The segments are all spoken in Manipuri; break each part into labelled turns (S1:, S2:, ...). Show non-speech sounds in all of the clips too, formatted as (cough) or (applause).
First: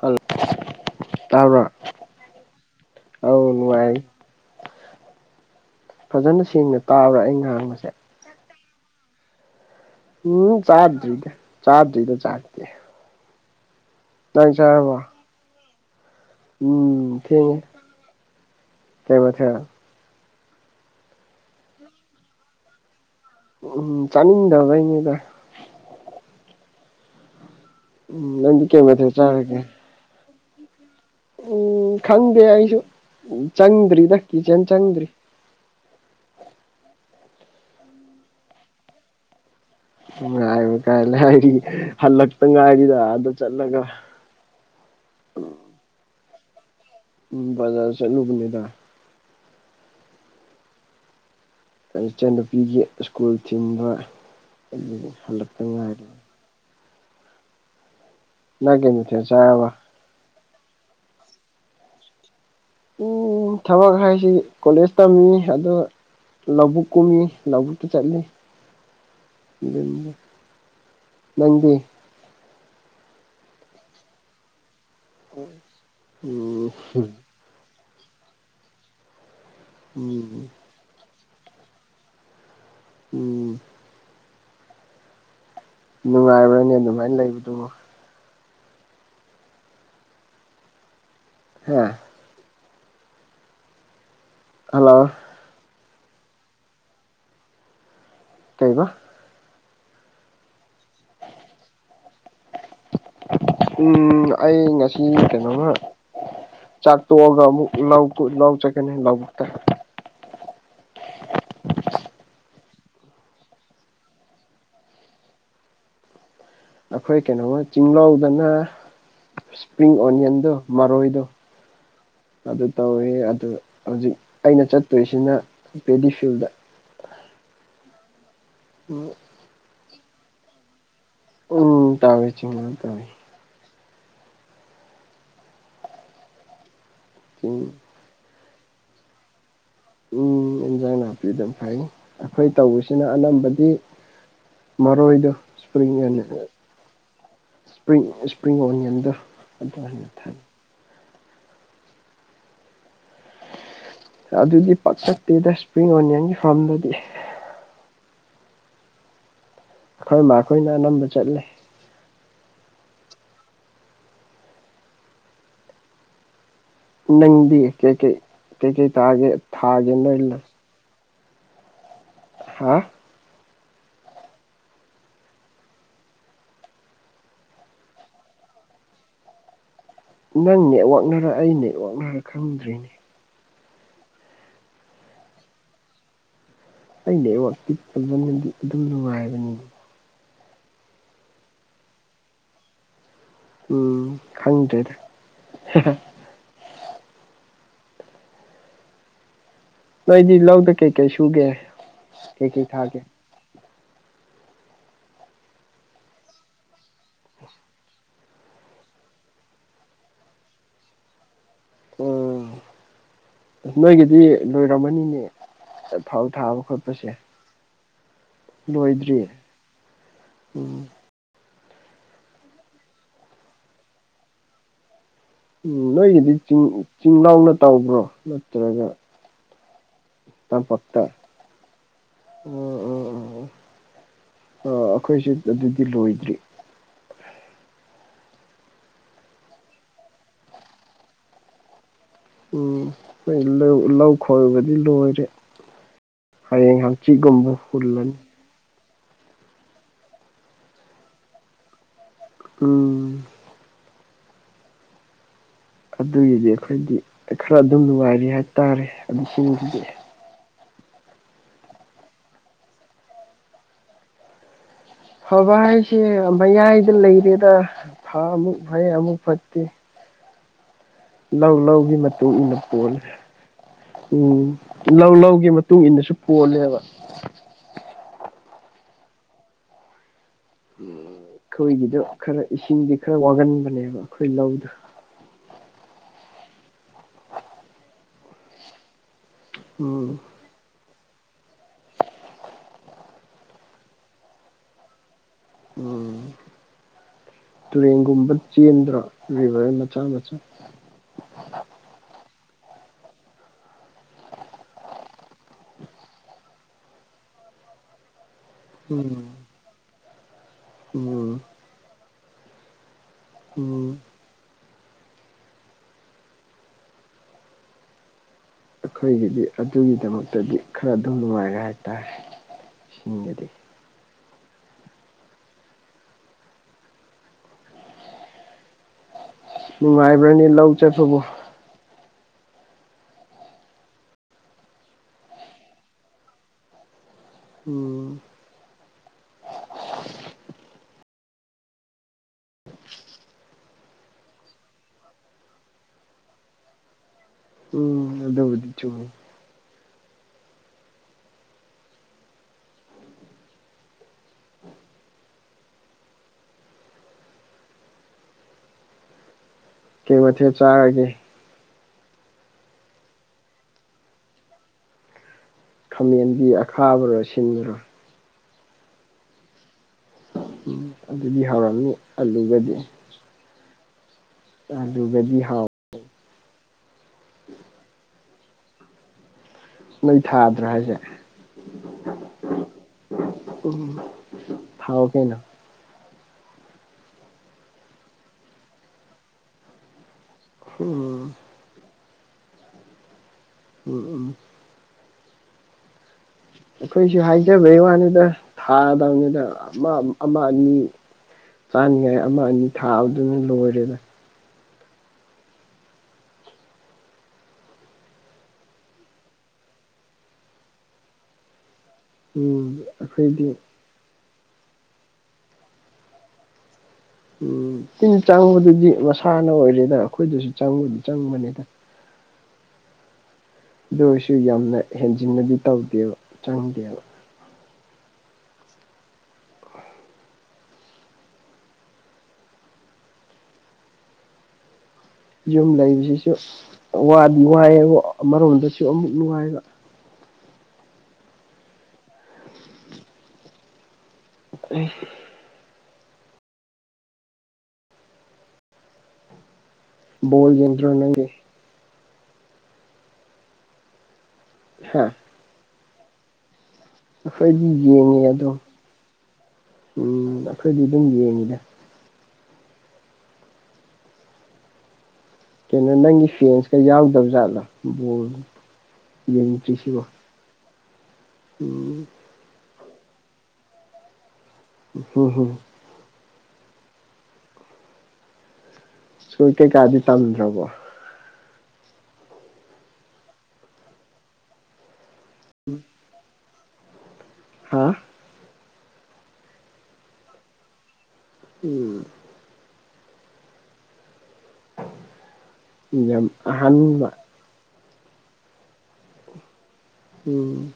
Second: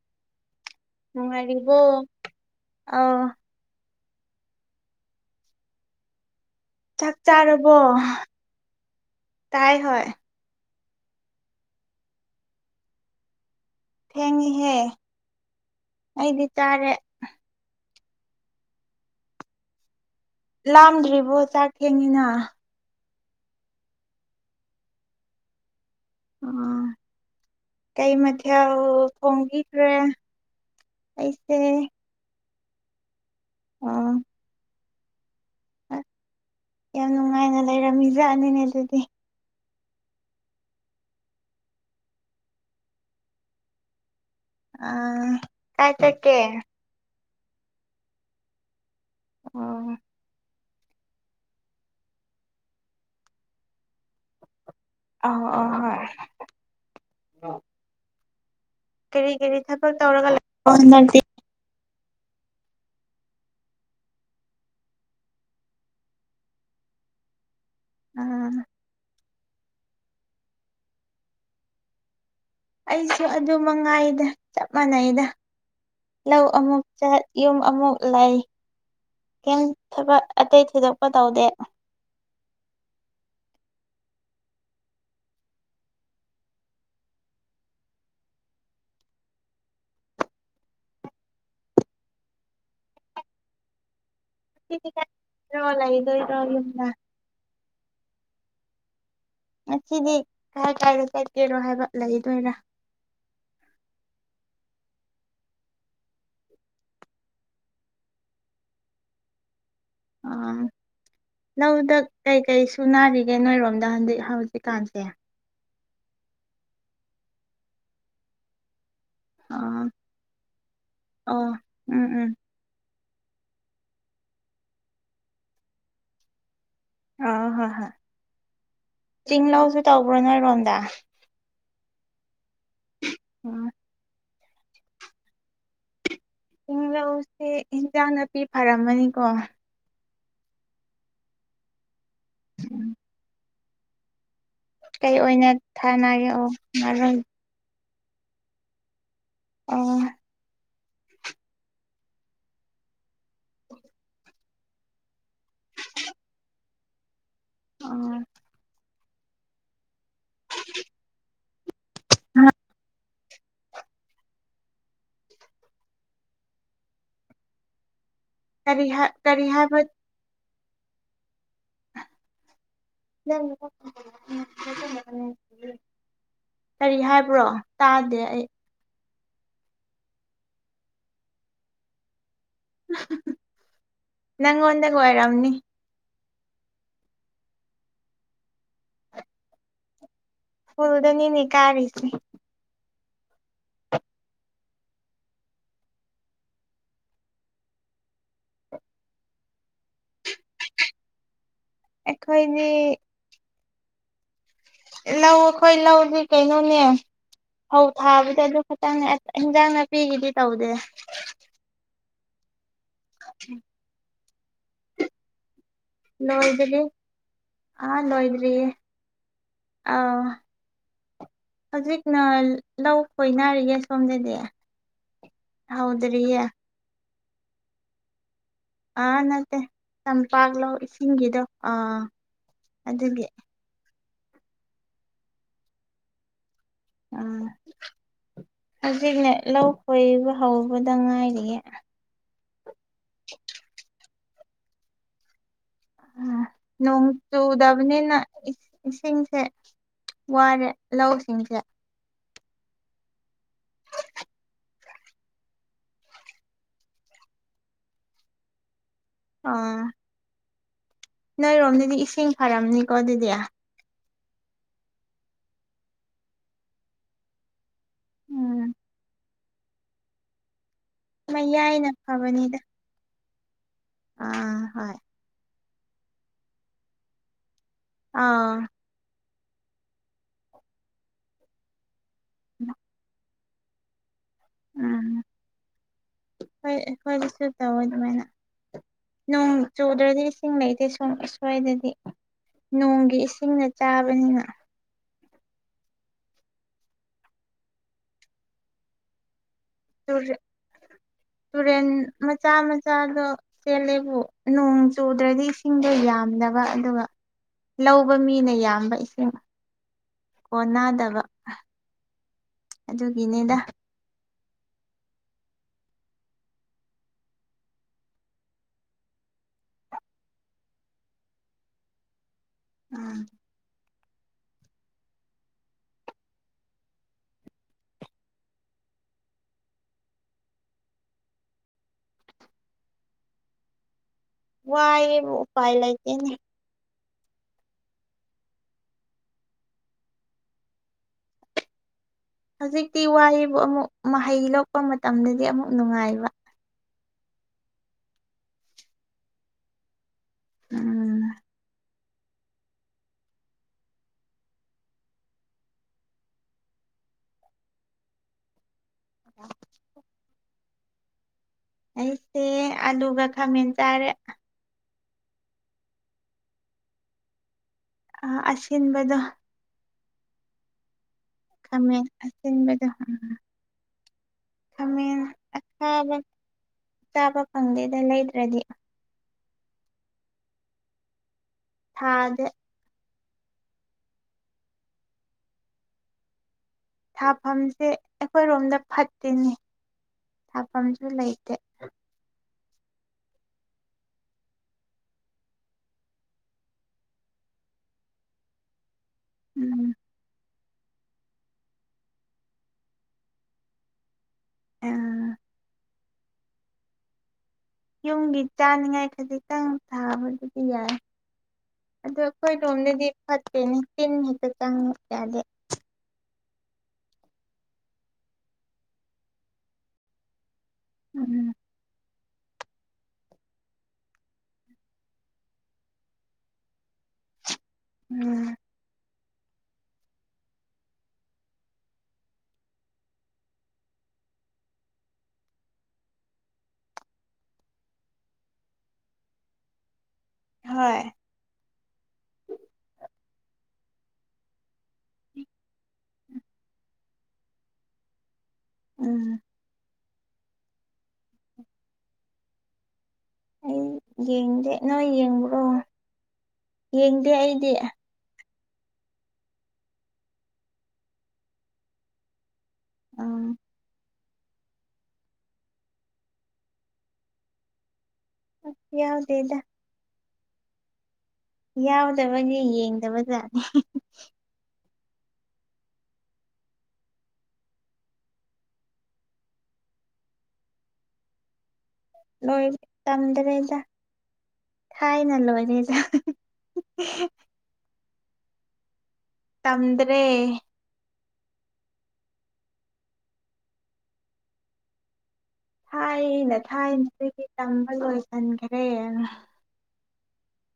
S1: ꯍꯜ ꯇꯥꯕ꯭ꯔꯥ?
S2: ꯅꯨꯡꯉꯥꯏꯔꯤꯕꯣ
S1: ꯑꯧ ꯅꯨꯡꯉꯥꯏꯔꯤ꯫ ꯐꯖꯅ ꯁꯦꯡꯅ
S2: ꯆꯥꯛ
S1: ꯇꯥꯕ꯭ꯔꯥ ꯑꯩ
S2: ꯆꯥꯔꯕꯣ?
S1: ꯉꯥꯡꯕꯁꯦ
S2: ꯇꯥꯏ ꯍꯣꯏ
S1: ꯎꯝ ꯆꯥꯗ꯭ꯔꯤꯗ ꯆꯥꯗ꯭ꯔꯤꯗ ꯆꯥꯛꯇꯤ꯫ ꯅꯪ
S2: ꯊꯦꯡꯉꯤꯍꯦ,
S1: ꯆꯥꯔꯕꯣ
S2: ꯑꯩꯗꯤ ꯆꯥꯔꯦ꯫
S1: ꯎꯝ ꯊꯦꯡꯉꯦ꯫ ꯀꯩ ꯃꯊꯦꯜ?
S2: ꯂꯥꯝꯗ꯭ꯔꯤꯕꯣ ꯆꯥꯛ ꯊꯦꯡꯉꯤꯅ꯫
S1: ꯎꯝ ꯆꯥꯅꯤꯡꯗꯕꯩꯅꯤꯗ꯫
S2: ꯎꯝ ꯀꯩ
S1: ꯎꯝ ꯅꯪꯗꯤ
S2: ꯃꯊꯦꯜ
S1: ꯀꯩ ꯃꯊꯦꯜ ꯆꯥꯔꯒꯦ
S2: ꯊꯣꯡꯕꯤꯈ꯭ꯔꯦ? ꯑꯩꯁꯦ
S1: ꯎꯝ ꯈꯪꯗꯦ ꯑꯩꯁꯨ
S2: ꯑꯥ
S1: ꯆꯪꯗ꯭ꯔꯤꯗ ꯀꯤꯆꯟ ꯆꯪꯗ꯭ꯔꯤ꯫
S2: (unintelligible) ꯌꯥꯝ ꯅꯨꯡꯉꯥꯏꯅ ꯂꯩꯔꯝꯃꯤ ꯖꯥꯠꯅꯤꯅꯦ ꯗꯨꯗꯤ꯫
S1: ꯅꯨꯡꯉꯥꯏꯕ ꯀꯥꯢ ꯂꯥꯏꯔꯤ ꯍꯜꯂꯛꯇ ꯉꯥꯏꯔꯤꯗ ꯑꯥꯗ ꯆꯠꯂꯒ꯫
S2: ꯑꯥ ꯀꯥꯏ ꯆꯠꯀꯦ?
S1: ꯎꯝ ꯕꯖꯥꯔ ꯆꯠꯂꯨꯕꯅꯤꯗ꯫
S2: ꯑꯣ
S1: ꯑꯩ ꯏꯆꯟꯅꯨꯄꯤꯒꯤ ꯁ꯭ꯀꯨꯜ ꯊꯤꯟꯕ (inaudible)
S2: ꯑꯧ
S1: ꯍꯜꯂꯛꯇ
S2: ꯑꯧ
S1: ꯉꯥꯏꯔꯤ꯫
S2: ꯍꯣꯏ
S1: ꯅꯥꯒꯤꯟ
S2: ꯀꯔꯤ ꯀꯔꯤ ꯊꯕꯛ ꯇꯧꯔꯒ ꯂꯩ (unintelligible) ꯕ꯭ꯔꯣ ꯅꯪꯗꯤ?
S1: (unintelligible) ꯊꯕꯛ ꯍꯥꯏꯁꯤ ꯀꯣꯂꯦꯖ ꯇꯝꯃꯤ ꯑꯗꯨꯒ ꯂꯧꯕꯨꯛ ꯀꯨꯝꯃꯤ ꯂꯧꯕꯨꯛ ꯆꯠꯂꯤ
S2: ꯑꯥ
S1: ꯑꯗꯨꯅꯤꯗ꯫ ꯅꯪꯗꯤ?
S2: ꯑꯩꯁꯨ ꯑꯗꯨ ꯃꯉꯥꯏꯗ ꯆꯞ ꯃꯥꯅꯩꯗ꯫
S1: ꯎꯝꯍꯝ
S2: ꯌꯨꯝ ꯑꯃꯨꯛ ꯂꯩ ꯀꯦꯟ ꯊꯕꯛ
S1: ꯎꯝ
S2: ꯑꯇꯩ ꯊꯣꯏꯗꯣꯛꯄ ꯇꯧꯗꯦ
S1: ꯎꯝ ꯅꯨꯡꯉꯥꯏꯕ꯭ꯔꯅꯦ ꯑꯗꯨꯃꯥꯏꯅ ꯂꯩꯕꯗꯨꯕꯣ ꯍꯥ ꯍꯜꯂꯣ
S2: (unintelligible) ꯂꯩꯗꯣꯏꯔꯣ ꯌꯨꯝꯗ
S1: ꯀꯩꯕ
S2: ꯉꯁꯤꯗꯤ ꯀꯥꯏ ꯀꯥꯏꯗ ꯆꯠꯀꯦꯔꯣ ꯍꯥꯏꯕ ꯂꯩꯗꯣꯏꯔꯥ
S1: ꯎꯝ ꯑꯩ ꯉꯁꯤ ꯀꯩꯅꯣꯉꯥ ꯆꯥꯛ ꯇꯣꯛ ꯑꯒ ꯑꯃꯨꯛ ꯂꯧꯀꯨ ꯂꯧ ꯆꯠꯀꯀꯤ ꯂꯧꯕꯨꯛꯇ
S2: ꯑꯥꯝ ꯂꯧꯗ ꯀꯩꯀꯩ ꯁꯨꯅꯥꯔꯤꯒꯦ ꯅꯣꯏꯔꯣꯝꯗ ꯍꯟꯗꯤꯛ ꯍꯧꯖꯤꯛꯀꯥꯟꯁꯦ
S1: ꯑꯩꯈꯣꯏ ꯀꯩꯅꯣꯃ ꯆꯤꯡꯂꯧꯗꯅ ꯏꯁꯄ꯭ꯔꯤꯡ
S2: ꯑꯣ
S1: ꯑꯣꯅꯤꯌꯟꯗꯨ ꯃꯔꯣꯏꯗꯣ
S2: ꯎꯝ ꯎꯝ
S1: ꯑꯗꯨ ꯇꯧꯋꯦ ꯑꯗꯨ ꯍꯧꯖꯤꯛ ꯑꯩꯅ ꯆꯠꯇꯣꯏꯁꯤꯅ ꯄꯦꯗꯤ ꯐꯤꯜꯗ
S2: ꯑꯥ ꯍꯣꯏ ꯍꯣꯏ
S1: (unintelligible)
S2: ꯆꯤꯡ ꯂꯧꯁꯨ ꯇꯧꯕ꯭ꯔꯣ ꯅꯣꯏꯔꯣꯝꯗ
S1: ꯎꯝ ꯇꯧꯋꯦ ꯆꯤꯡꯂꯧ ꯇꯧꯋꯦ
S2: (unintelligible) ꯆꯤꯡꯂꯧꯁꯦ
S1: ꯆꯤꯡ
S2: ꯏꯟꯖꯥꯡ ꯅꯥꯄꯤ ꯐꯔꯝꯃꯅꯤꯀꯣ
S1: ꯎꯝ ꯏꯟꯖꯥꯡ ꯅꯥꯄꯤ ꯑꯗꯨꯝ ꯐꯩ ꯑꯩꯈꯣꯏ ꯇꯧꯕꯁꯤꯅ ꯑꯅꯝꯕꯗꯤ
S2: ꯀꯩ
S1: ꯃꯔꯣꯏꯗꯣ
S2: ꯑꯣꯏꯅ
S1: ꯁꯄ꯭ꯔꯤꯡ
S2: ꯊꯥꯅꯒꯦ
S1: ꯑꯣꯅꯤꯌꯟ
S2: ꯑꯣ ꯉꯔꯣꯏ
S1: ꯏꯁ꯭ꯄꯔꯤꯡ ꯏꯁꯄ꯭ꯔꯤꯡ ꯑꯣꯅꯤꯌꯟꯗꯣ ꯑꯗꯨ
S2: ꯑꯣ
S1: ꯑꯣꯏꯅ ꯊꯝ ꯑꯗꯨꯗꯤ ꯄꯥꯛ ꯆꯠꯇꯦꯗ ꯏꯁꯄ꯭ꯔꯤꯡ ꯑꯣꯅꯤꯌꯟꯒꯤ ꯐꯥꯝꯗꯗꯤ
S2: ꯑꯥ
S1: ꯑꯩꯈꯣꯏ ꯃꯥ ꯈꯣꯏꯅ ꯑꯅꯝꯕ ꯆꯠꯂꯦ
S2: ꯍꯥ
S1: ꯅꯪꯗꯤ ꯀꯩ ꯀꯩ ꯀꯩ
S2: ꯀꯔꯤ
S1: ꯀꯩꯥ
S2: ꯍꯥꯏ
S1: ꯇꯥꯒꯦ
S2: ꯀꯔꯤ ꯍꯥꯏꯕ
S1: ꯊꯥꯒꯦ ꯅꯣꯏ ꯂꯝ ꯍꯥ
S2: ꯅꯪ (unintelligible) ꯀꯔꯤ ꯍꯥꯏꯕ꯭ꯔꯣ ꯇꯥꯗꯦ ꯑꯩ
S1: ꯅꯪ ꯅꯦꯠꯋꯥꯛꯅꯔ ꯑꯩ ꯅꯦꯠꯌꯥꯛꯅꯔ ꯈꯪꯗ꯭ꯔꯦꯅꯦ
S2: (unintelligible) ꯅꯪꯉꯣꯟꯗꯒ ꯑꯣꯏꯔꯝꯅꯤ
S1: ꯑꯩ ꯅꯦꯠꯋꯥꯥꯛꯇꯤ ꯐꯖꯅꯗꯤ ꯑꯗꯨꯝ ꯅꯨꯡꯉꯥꯏꯕꯅꯤ
S2: ꯐꯨꯜꯗꯅꯤꯅꯦ ꯀꯥꯔꯤꯖꯦ
S1: ꯎꯝ ꯈꯪꯗ꯭ꯔꯦꯗ ꯍꯥꯍꯥ ꯅꯣꯏꯗꯤ ꯂꯧꯗ ꯀꯩ ꯀꯩ ꯁꯨꯒꯦ ꯀꯩ
S2: ꯑꯩꯈꯣꯏꯗꯤ
S1: ꯀꯩ ꯊꯥꯒꯦ
S2: ꯂꯧ ꯑꯈꯣꯏ ꯂꯧꯗꯤ ꯀꯩꯅꯣꯅꯦ ꯐꯧ ꯊꯥꯕꯗꯤ ꯑꯗꯨ ꯈꯛꯇꯪꯅꯦ ꯑꯠ ꯍꯦꯟꯖꯥꯡ ꯅꯥꯄꯤꯒꯤꯗꯤ ꯇꯧꯗꯦ
S1: ꯎꯝ
S2: (unintelligible)
S1: ꯅꯣꯏꯒꯤꯗꯤ ꯂꯣꯏꯔꯝꯃꯅꯤꯅꯦ ꯑꯠ
S2: ꯂꯣꯏꯗꯔꯤ ꯑꯥ ꯂꯣꯏꯗ꯭ꯔꯤꯌꯦ
S1: ꯂꯣꯏꯗ꯭ꯔꯤ
S2: ꯑꯥꯎ
S1: ꯎꯝ
S2: ꯍꯧꯖꯤꯛꯅ ꯂꯧ ꯈꯣꯏꯅꯔꯤꯌꯦ ꯁꯣꯝꯗꯗꯤ
S1: ꯎꯝ ꯅꯣꯏꯒꯤꯗꯤ
S2: ꯍꯧꯗ꯭ꯔꯤꯌꯦ
S1: ꯆꯤꯡ ꯆꯤꯡꯂꯥꯥꯎꯅ ꯇꯧꯕ꯭ꯔꯣ ꯅꯠꯇ꯭ꯔꯒ
S2: ꯑꯥ ꯅꯠꯇꯦ ꯇꯝꯄꯥꯛ ꯂꯧ
S1: ꯇꯝꯄꯥꯛꯇ
S2: ꯏꯁꯤꯡꯒꯤꯗꯣ ꯑꯥ ꯑꯗꯨꯒꯤ
S1: ꯑꯥ ꯑꯈꯣꯏꯁꯨ ꯑꯗꯨꯗꯤ ꯂꯣꯏꯗ꯭ꯔꯤ
S2: ꯑꯥ ꯍꯧꯖꯤꯛꯅꯦ ꯂꯧ ꯈꯣꯏꯕ ꯍꯧꯕꯗ ꯉꯥꯏꯔꯤꯌꯦ
S1: ꯎꯝ ꯈꯣꯏ ꯂꯧ ꯂꯧ ꯈꯣꯏꯕꯗꯤ ꯂꯣꯏꯔꯦ
S2: ꯑꯥ
S1: ꯍꯌꯦꯡ ꯍꯪꯆꯤꯒꯨꯝꯕ ꯍꯨꯜꯂꯅꯤ
S2: ꯏꯁ ꯏꯁꯤꯡꯁꯦ ꯋꯥꯔꯦ ꯂꯧꯁꯤꯡꯁꯦ
S1: ꯎꯝ ꯑꯗꯨꯒꯤꯗꯤ ꯑꯈꯣꯏꯗꯤ ꯈꯔ ꯑꯗꯨꯝ ꯅꯨꯡꯉꯥꯏꯔꯤ ꯍꯥꯏꯇꯥꯔꯦ ꯏꯁꯤꯡꯒꯤꯗꯤ
S2: ꯑꯥ ꯅꯣꯏꯔꯣꯝꯗꯗꯤ ꯏꯁꯤꯡ ꯐꯔꯝꯅꯤꯀꯣ ꯑꯗꯨꯗꯤ
S1: ꯐꯕ ꯍꯥꯏꯁꯦ ꯃꯌꯥꯏꯗ ꯂꯩꯔꯦꯗ ꯊꯥ ꯑꯃꯨꯛ
S2: ꯎꯝ
S1: ꯐꯩ ꯑꯃꯨꯛ ꯐꯠꯇꯦ ꯂꯧ
S2: ꯃꯌꯥꯏꯅ
S1: ꯂꯧꯒꯤ ꯃꯇꯨꯡ ꯏꯟꯅ
S2: ꯐꯕꯅꯤꯗ
S1: ꯄꯣꯜꯂꯦ ꯎꯝ
S2: ꯑꯥ ꯍꯣꯏ
S1: ꯂꯧ ꯂꯧꯒꯤ ꯃꯇꯨꯡ ꯏꯟꯅꯁꯨ ꯄꯣꯜꯂꯦꯕ
S2: ꯑꯥ
S1: ꯈꯣꯏꯒꯤꯗꯣ ꯈꯔ ꯏꯁꯤꯡꯗꯤ ꯈꯔ ꯋꯥꯒꯟꯕꯅꯦꯕ ꯑꯩꯈꯣꯏ ꯂꯧꯗꯣ
S2: ꯎꯝ ꯍꯣꯏ ꯑꯩꯈꯣꯏꯒꯤꯁꯨ ꯇꯧꯋꯦ ꯗꯨꯃꯥꯏꯅ ꯅꯣꯡ
S1: ꯎꯝ
S2: ꯆꯨꯗ꯭ꯔꯗꯤ ꯏꯁꯤꯡ ꯂꯩꯇꯦ ꯁꯣꯝ ꯑꯁ꯭ꯋꯥꯏꯗꯗꯤ ꯅꯣꯡꯒꯤ ꯏꯁꯤꯡꯅ ꯆꯥꯕꯅꯤꯅ
S1: ꯎꯝ ꯇꯨꯔꯦꯟꯒꯨꯝꯕ ꯆꯦꯟꯗ꯭ꯔꯥ ꯔꯤꯕꯔ ꯅꯠ
S2: (unintelligible)
S1: (inaudible)
S2: ꯇꯨꯔꯦꯟ ꯃꯆꯥ ꯃꯆꯥꯗꯣ ꯆꯦꯜꯂꯦꯕꯨ ꯅꯣꯡ ꯆꯨꯗ꯭ꯔꯗꯤ ꯏꯁꯤꯡꯗꯣ ꯌꯥꯝꯗꯕ ꯑꯗꯨꯒ ꯂꯧꯕ ꯃꯤꯅ ꯌꯥꯝꯕ
S1: ꯎꯝ
S2: ꯏꯁꯤꯡ ꯀꯣꯟꯅꯥꯗꯕ
S1: ꯎꯝ
S2: ꯑꯗꯨꯒꯤꯅꯦꯗ
S1: ꯎꯝ ꯑꯈꯣꯏꯒꯤꯗꯤ ꯑꯗꯨꯒꯤꯗꯃꯛꯇꯗꯤ ꯈꯔ ꯑꯗꯨꯝ ꯅꯨꯡꯉꯥꯏꯔꯦ ꯍꯥꯏꯇꯥꯔꯦ
S2: ꯎꯝ
S1: ꯏꯁꯤꯡꯗꯗꯤ ꯅꯨꯡꯉꯥꯏꯕ꯭ꯔꯅꯤ ꯂꯧ ꯆꯠꯄꯕꯨ
S2: ꯋꯥꯏꯌꯦꯕꯨ ꯎꯄꯥꯏ ꯂꯩꯇꯦꯅꯦ
S1: ꯎꯝ
S2: ꯍꯧꯖꯤꯛꯇꯤ ꯋꯥꯏꯌꯦꯕꯨ ꯑꯃꯨꯛ ꯃꯍꯩ ꯂꯣꯛꯄ ꯃꯇꯝꯗꯗꯤ ꯑꯃꯨꯛ ꯅꯨꯡꯉꯥꯏꯕ
S1: ꯎꯝ ꯑꯗꯨꯕꯨꯗꯤ ꯆꯨꯝꯃꯤ
S2: ꯎꯝ (unintelligible)
S1: ꯀꯩ ꯃꯊꯦꯜ ꯆꯥꯔꯒꯦ
S2: ꯑꯩꯁꯦ ꯑꯂꯨꯒ ꯈꯥꯃꯦꯟ ꯆꯥꯔꯦ
S1: ꯈꯥꯃꯦꯟꯕꯤ ꯑꯈꯥꯕꯔꯣ ꯑꯁꯤꯟꯕꯔꯣ
S2: ꯑ ꯑꯁꯤꯟꯕꯗꯣ
S1: ꯎꯝ ꯑꯗꯨꯗꯤ ꯍꯥꯎꯔꯝꯅꯤ
S2: ꯈꯥꯃꯦꯟ
S1: ꯑꯂꯨꯒꯗꯤ
S2: ꯑꯁꯤꯟꯕꯗꯣ ꯈꯥꯃꯦꯟ
S1: ꯑꯂꯨꯒꯗꯤ ꯍꯥꯎ
S2: ꯑꯈꯥꯕ ꯆꯥꯕ ꯐꯪꯗꯦꯗ ꯂꯩꯗ꯭ꯔꯗꯤ
S1: ꯅꯣꯏ ꯊꯥꯗ꯭ꯔꯥ ꯍꯥꯏꯖꯦ
S2: ꯊꯥꯗꯦ
S1: ꯎꯝ ꯊꯥꯎ ꯀꯩꯅꯣ
S2: ꯊꯥꯐꯝꯁꯦ ꯑꯩꯈꯣꯏꯔꯣꯝꯗ ꯐꯠꯇꯦꯅꯦ ꯊꯥꯐꯝꯁꯨ
S1: ꯎꯝ
S2: ꯂꯩꯇꯦ
S1: ꯎꯝ ꯎꯝ ꯑꯩꯈꯣꯏꯁꯨ ꯍꯥꯏꯖꯕꯩ ꯋꯥꯅꯤꯗ ꯊꯥꯗꯅꯤꯗ ꯑꯃ
S2: ꯎꯝ
S1: ꯑꯃ ꯑꯅꯤ ꯆꯥꯅꯤꯉꯥꯏ ꯑꯃ ꯑꯅꯤ ꯊꯥꯕꯗꯨꯅ ꯂꯣꯏꯔꯦꯗ
S2: (unintelligible) ꯌꯨꯝꯒꯤ ꯆꯥꯅꯤꯡꯉꯥꯏ ꯈꯖꯤꯛꯇꯪ ꯊꯥꯕꯗꯨꯗꯤ ꯌꯥꯏ ꯑꯗꯨ ꯑꯩꯈꯣꯏ
S1: ꯎꯝ
S2: ꯂꯣꯝꯗꯗꯤ
S1: ꯑꯩꯈꯣꯏꯗꯤ
S2: ꯐꯠꯇꯦꯅꯦ ꯇꯤꯟ ꯍꯦꯛꯇ ꯆꯪꯉꯤ ꯌꯥꯗꯦ
S1: ꯎꯝ ꯇꯤꯟ ꯆꯪꯕꯗꯨꯗꯤ ꯃꯁꯥꯅ ꯑꯣꯏꯔꯦꯗ ꯑꯩꯈꯣꯏꯗꯁꯨ ꯆꯪꯕꯗꯤ
S2: ꯎꯝ
S1: ꯆꯪꯕꯅꯤꯗ ꯑꯗꯨ ꯑꯣꯏꯔꯁꯨ ꯌꯥꯝꯅ ꯍꯦꯟꯖꯤꯟꯅꯗꯤ ꯇꯧꯗꯦꯕ ꯆꯪꯗꯦꯕ
S2: ꯎꯝ
S1: ꯌꯨꯝ ꯂꯩꯕꯁꯤꯁꯨ ꯋꯥꯗꯤ ꯋꯥꯏꯑꯕꯣ ꯑꯃꯔꯣꯝꯗꯁꯨ ꯑꯃꯨꯛ ꯅꯨꯡꯉꯥꯏꯕ
S2: ꯍꯣꯏ
S1: (unintelligible)
S2: ꯎꯝ
S1: ꯕꯣꯜ ꯌꯦꯡꯗ꯭ꯔꯣ ꯅꯪꯗꯤ
S2: ꯑꯩ ꯌꯦꯡꯗꯦ ꯅꯣꯏ
S1: ꯍꯥ
S2: ꯌꯦꯡꯕ꯭ꯔꯣ ꯌꯦꯡꯗꯦ ꯑꯩꯗꯤ
S1: ꯑꯩꯈꯣꯏꯗꯤ ꯌꯦꯡꯉꯦ ꯑꯗꯨꯝ ꯎꯝ ꯑꯩꯈꯣꯏꯗꯤ ꯑꯗꯨꯝ ꯌꯦꯡꯉꯤꯗ
S2: ꯑꯝ
S1: ꯀꯩꯅꯣ ꯅꯪꯒꯤ ꯐꯦꯟꯁꯀ ꯌꯥꯎꯗꯕ ꯖꯥꯠꯂ ꯕꯣꯜ
S2: ꯌꯥꯎꯗꯦꯗ
S1: ꯌꯦꯡꯗ꯭ꯔꯤꯁꯤꯕꯣ ꯎꯝ
S2: ꯌꯥꯎꯗꯕꯒꯤ ꯌꯦꯡꯗꯕꯖꯥꯠꯅꯤ
S1: ꯍꯨꯝ ꯍꯨꯝ ꯅꯣꯏ ꯀꯩꯀꯥꯗꯤ ꯇꯝꯗ꯭ꯔꯕꯣ
S2: ꯂꯣꯏ ꯇꯝꯗꯔꯦꯗ ꯊꯥꯏꯅ ꯂꯣꯏꯔꯦꯗ (unintelligible)
S1: ꯍꯥ
S2: ꯇꯝꯗ꯭ꯔꯦ
S1: ꯎꯝ ꯌꯥꯝ
S2: ꯊꯥꯏꯅ
S1: ꯑꯍꯟ
S2: ꯊꯥꯏꯅ
S1: ꯃꯥ
S2: ꯗꯒꯤ ꯇꯝꯕ ꯂꯣꯏꯁꯟꯈ꯭ꯔꯦ
S1: ꯎꯝ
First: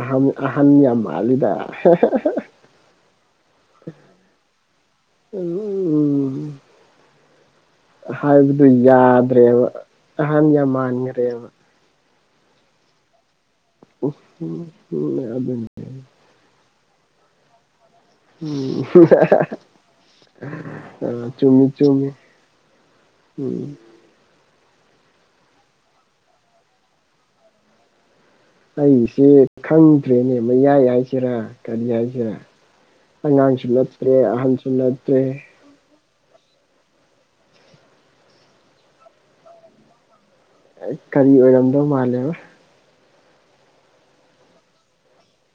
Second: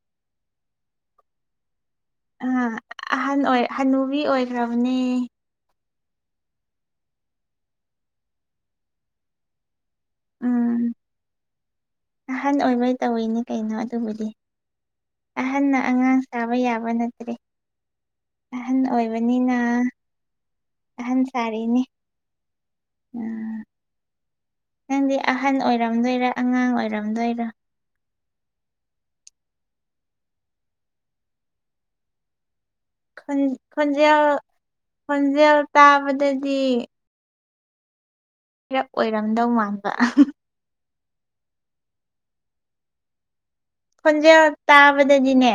S1: ꯑꯍꯥꯟ ꯑꯍꯟ ꯌꯥꯝ ꯃꯥꯜꯂꯤꯗ (unintelligible)
S2: ꯑ ꯑꯍꯟ ꯑꯣꯏ ꯍꯅꯨꯕꯤ ꯑꯣꯏꯈ꯭ꯔꯕꯅꯦ
S1: (unintelligible) ꯍꯥꯏꯕꯗꯨ ꯌꯥꯗ꯭ꯔꯦꯕ ꯑꯍꯟ ꯌꯥꯝ
S2: ꯎꯝ
S1: ꯃꯥꯟꯒ꯭ꯔꯦꯕ
S2: ꯑꯍꯟ ꯑꯣꯏꯕꯩ ꯇꯧꯋꯤꯅꯦ ꯀꯩꯅꯣ ꯑꯗꯨꯕꯨꯗꯤ
S1: ꯎꯝ ꯎꯝ ꯑꯗꯨꯅꯤ
S2: ꯑꯍꯟꯅ ꯑꯉꯥꯡ ꯁꯥꯕ ꯌꯥꯕ ꯅꯠꯇ꯭ꯔꯦ ꯑꯍꯟ
S1: ꯎꯝ
S2: ꯑꯣꯏꯕꯅꯤꯅ ꯑꯍꯟ
S1: (unintelligible) ꯑ ꯆꯨꯝꯃꯤ
S2: ꯁꯥꯔꯤꯅꯤ
S1: ꯆꯨꯝꯃꯤ ꯎꯝ
S2: ꯅꯪꯗꯤ ꯑꯍꯟ ꯑꯣꯏꯔꯝꯗꯣꯏꯔ ꯑꯉꯥꯡ ꯑꯣꯏꯔꯝꯗꯣꯏꯔ
S1: ꯑꯩꯁꯦ ꯈꯪꯗ꯭ꯔꯦꯅꯦ ꯃꯌꯥꯏ ꯍꯥꯏꯁꯤꯔꯥ ꯀꯔꯤ ꯍꯥꯏꯁꯤꯔꯥ
S2: ꯈꯣꯟ
S1: ꯑꯉꯥꯡꯁꯨ ꯅꯠꯇ꯭ꯔꯦ
S2: ꯈꯣꯟꯖꯦꯜ
S1: ꯑꯍꯟꯁꯨ ꯅꯠꯇ꯭ꯔꯦ
S2: ꯈꯣꯟꯖꯦꯜ ꯇꯥꯕꯗꯗꯤ ꯔꯞ ꯑꯣꯏꯔꯝꯗꯧ ꯃꯥꯟꯕ
S1: ꯑꯩ ꯀꯔꯤ ꯑꯣꯏꯔꯝꯗꯧ ꯃꯥꯜꯂꯦꯕ
S2: ꯈꯣꯟꯖꯦꯜ ꯇꯥꯕꯗꯗꯤꯅꯦ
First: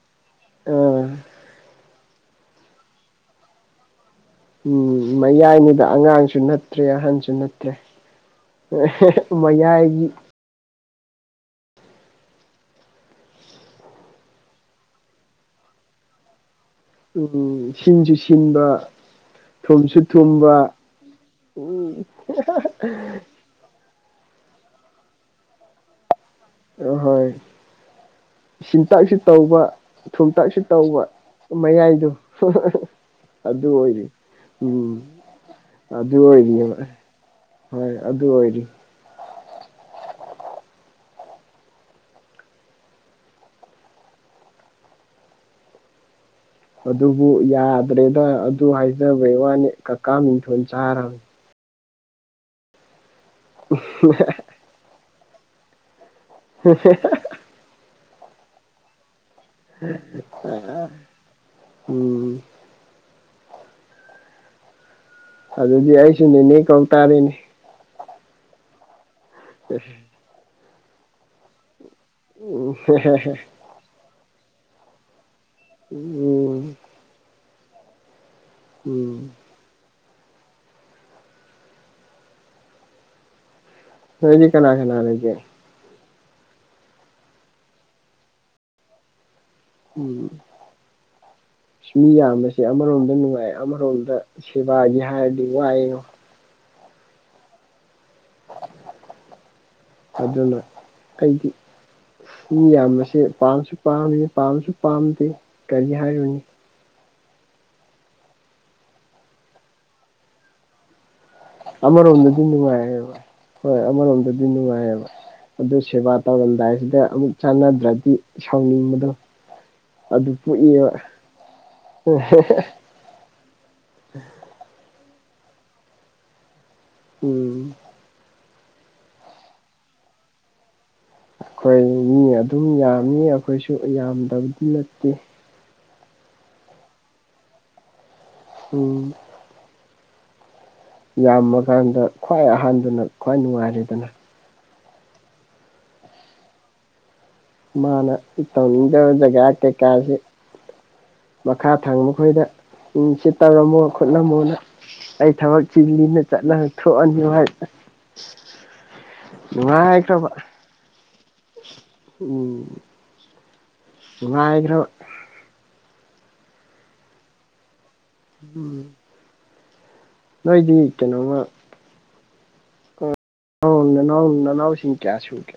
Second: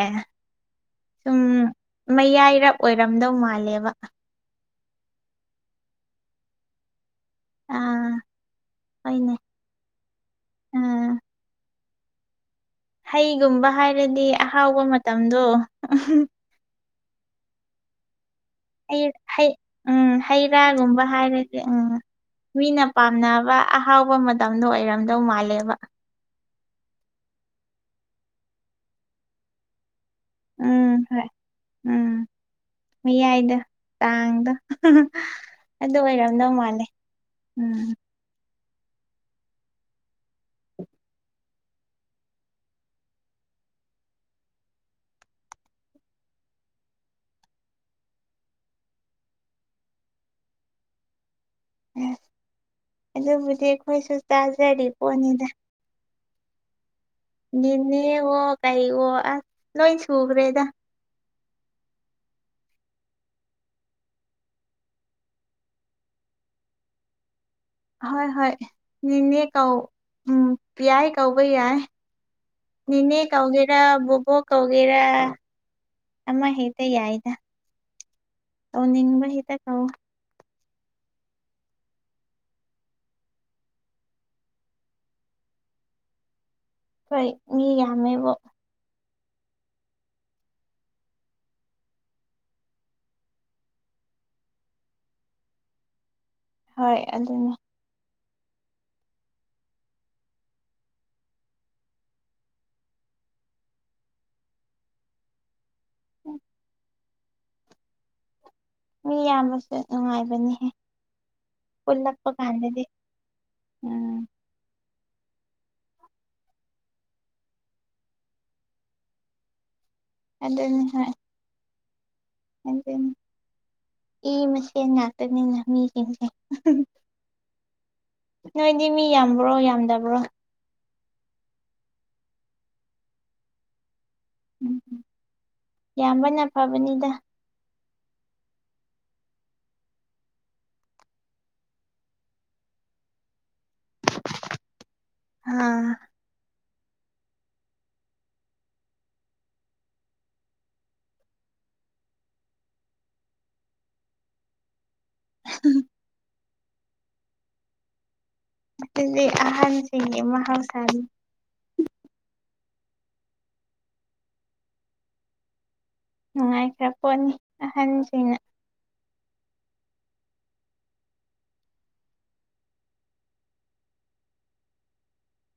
S1: ꯑꯥ
S2: ꯁꯨꯝ ꯃꯌꯥꯏꯔꯞ ꯑꯣꯏꯔꯝꯗꯧ ꯃꯥꯜꯂꯦꯕ
S1: ꯎꯝ ꯃꯌꯥꯏꯅꯤꯗ ꯑꯉꯥꯡꯁꯨ ꯅꯠꯇ꯭ꯔꯦ ꯑꯍꯟꯁꯨ ꯅꯠꯇ꯭ꯔꯦ
S2: ꯑꯥ ꯍꯣꯏꯅꯦ
S1: (unintelligible) ꯃꯌꯥꯏꯒꯤ
S2: ꯑꯥ ꯍꯩꯒꯨꯝꯕ ꯍꯥꯏꯔꯗꯤ ꯑꯍꯥꯎꯕ ꯃꯇꯝꯗꯣ (unintelligible)
S1: ꯎꯝ ꯁꯤꯟꯁꯨ ꯁꯤꯟꯕ
S2: ꯍꯩ ꯍꯩ
S1: ꯊꯨꯝꯁꯨ
S2: ꯎꯝ
S1: ꯊꯨꯝꯕ
S2: ꯍꯩꯔꯥꯒꯨꯝꯕ ꯍꯥꯏꯔꯗꯤ ꯎꯝ ꯃꯤꯅ ꯄꯥꯝꯅꯕ ꯑꯍꯥꯎꯕ ꯃꯇꯝꯗꯣ ꯑꯣꯏꯔꯝꯗꯧ ꯃꯥꯜꯂꯦꯕ
S1: ꯍꯣꯏ ꯁꯤꯟꯇꯛꯁꯨ ꯇꯧꯕ ꯊꯨꯝꯇꯛꯁꯨ ꯇꯧꯕ
S2: ꯎꯝ ꯍꯣꯏ
S1: ꯃꯌꯥꯏꯗꯣ
S2: ꯎꯝ ꯃꯌꯥꯏꯗꫭ
S1: ꯑꯗꯨ ꯑꯣꯏꯔꯤ
S2: ꯇꯥꯡꯗꫭ
S1: ꯎꯝ
S2: (unintelligible) ꯑꯗꯨ ꯑꯣꯏꯔꯝꯗꯧ ꯃꯥꯜꯂꯦ ꯎꯝ
S1: ꯍꯣꯏ ꯑꯗꯨ ꯑꯣꯏꯗꯤ ꯑꯗꯨꯕꯨ ꯌꯥꯗ꯭ꯔꯦꯗ ꯑꯗꯨ ꯍꯥꯏꯖꯕꯩ ꯋꯥꯅꯤ ꯀꯀꯥ ꯃꯤꯡꯊꯣꯟ ꯆꯥꯔꯝꯅꯦ
S2: (unintelligible) ꯑꯗꯨꯕꯨꯗꯤ ꯑꯩꯈꯣꯏꯁꯨ ꯆꯥꯖꯔꯤ ꯄꯣꯠꯅꯤꯗ
S1: (unintelligible)
S2: ꯌꯦꯟꯗꯦꯝꯋꫭ ꯀꯩꯑꫭ ꯑꯁ ꯂꯣꯏ ꯁꯨꯈ꯭ꯔꯦꯗ
S1: ꯎꯝ ꯑꯗꯨꯗꯤ ꯑꯩꯁꯨ ꯅꯦꯅꯦ ꯀꯧ ꯇꯥꯥꯔꯦꯅꯦ
S2: ꯍꯣꯏ ꯍꯣꯏ ꯅꯦꯅꯦ ꯀꯧ ꯎꯝ ꯌꯥꯏ ꯀꯧꯕ ꯌꯥꯏ
S1: ꯎꯝ
S2: ꯅꯦꯅꯦ ꯀꯧꯒꯦꯔ ꯕꯣꯕꯣꯛ ꯀꯧꯒꯦꯔ
S1: (unintelligible)
S2: ꯑꯃ ꯍꯦꯛꯇ ꯌꯥꯏꯗ
S1: ꯎꯝ
S2: ꯀꯧꯅꯤꯡꯕ ꯍꯦꯛꯇ ꯀꯧ
S1: ꯅꯣꯏꯗꯤ ꯀꯅꯥ ꯀꯅꯥ ꯂꯩꯒꯦ
S2: ꯑꯈꫭꯏ ꯃꯤ ꯌꯥꯝꯃꯦꯕꯣ
S1: ꯎꯝ ꯃꯤ ꯌꯥꯝꯕꯁꯦ ꯑꯃꯔꯣꯝꯗ ꯅꯨꯡꯉꯥꯏ ꯑꯃꯔꯣꯝꯗ ꯁꯦꯕꯥꯒꯤ ꯍꯥꯏꯔꯗꯤ ꯋꯥꯏꯉꯣ
S2: ꯍꯣꯏ ꯑꯗꯨꯅꯤ
S1: ꯑꯗꯨꯅ ꯑꯩꯗꯤ ꯃꯤ ꯌꯥꯝꯕꯁꯦ ꯄꯥꯝꯁꯨ ꯄꯥꯝꯃꯤ ꯄꯥꯝꯁꯨ ꯄꯥꯝꯗꯦ ꯀꯔꯤ ꯍꯥꯏꯔꯨꯅꯤ
S2: ꯃꯤ ꯌꯥꯝꯕꯁꯦ ꯅꯨꯡꯉꯥꯏꯕꯅꯤꯍꯦ ꯄꯨꯜꯂꯛꯄ
S1: ꯑꯃꯔꯣꯝꯗꯗꯤ
S2: ꯀꯥꯟꯗꯗꯤ
S1: ꯅꯨꯡꯉꯥꯏꯌꯦꯕ ꯍꯣꯏ
S2: ꯎꯝ
S1: ꯑꯃꯔꯣꯝꯗꯗꯤ ꯅꯨꯡꯉꯥꯏꯌꯦꯕ ꯑꯗꯨ ꯁꯦꯕꯥ ꯇꯧꯔꯝꯗꯥꯏꯁꯤꯗ ꯑꯃꯨꯛ ꯆꯥꯟꯅꯗ꯭ꯔꯗꯤ ꯁꯥꯎꯅꯤꯡꯕꯗꯣ ꯑꯗꯨ
S2: ꯑꯗꯨꯅꯤ
S1: ꯄꯣꯛꯏꯕ (unintelligible)
S2: ꯍꯣꯏꯅꯦ ꯏ ꯃꯁꯦꯟ ꯉꯥꯛꯇꯅꯤꯅ ꯃꯤꯁꯤꯡꯁꯦ (unintelligible)
S1: ꯎꯝ
S2: ꯅꯣꯏꯗꯤ ꯃꯤ ꯌꯥꯝꯕ꯭ꯔꯣ ꯌꯥꯝꯗꯕ꯭ꯔꯣ
S1: ꯑꯈꯣꯏ ꯃꯤ ꯑꯗꯨꯝ ꯌꯥꯝꯃꯤ ꯑꯈꯣꯏꯁꯨ ꯌꯥꯝꯗꯕꯗꯤ ꯅꯠꯇꯦ
S2: ꯌꯥꯝꯕꯅ ꯐꯕꯅꯤꯗ
S1: ꯎꯝ ꯌꯥꯝꯃꯀꯥꯟꯗ ꯈ꯭ꯋꯥꯏ ꯑꯍꯟꯗꯨꯅ ꯈ꯭ꯋꯥꯏ ꯅꯨꯡꯉꯥꯏꯔꯦꯗꯅ
S2: ꯑꯥ
S1: ꯃꯥꯅ ꯇꯧꯅꯤꯡꯗꯕ ꯖꯒꯥ ꯀꯩ ꯀꯥꯥꯖꯦ ꯃꯈꯥ ꯊꯪꯕ ꯈꯣꯏꯗ ꯎꯝ ꯁꯤ ꯇꯧꯔꯝꯃꯣ ꯈꯣꯠꯂꯝꯃꯣꯅ ꯑꯩ ꯊꯕꯛ ꯆꯤꯜꯂꯤꯅ ꯆꯠꯅ ꯊꯣꯛꯑꯅꯤ (unintelligible) ꯑꯁ
S2: ꯑꯗꯨꯗꯤ ꯑꯍꯟꯁꯤꯡꯒꯤ ꯃꯍꯧꯁꯥꯅꯤ
S1: (unintelligible) ꯎꯝ ꯅꯨꯡꯉꯥꯏꯈ꯭ꯔꯕ
S2: ꯅꯨꯡꯉꯥꯏꯈ꯭ꯔꯄꯣꯠꯅꯤ ꯑꯍꯟꯁꯤꯡꯅ
S1: ꯎꯝ ꯅꯣꯏꯗꯤ ꯀꯩꯅꯣꯝꯃ ꯑꯧ ꯅꯅꯥꯎ ꯅꯅꯥꯎꯁꯤꯡ ꯀꯌꯥ ꯁꯨꯒꯦ?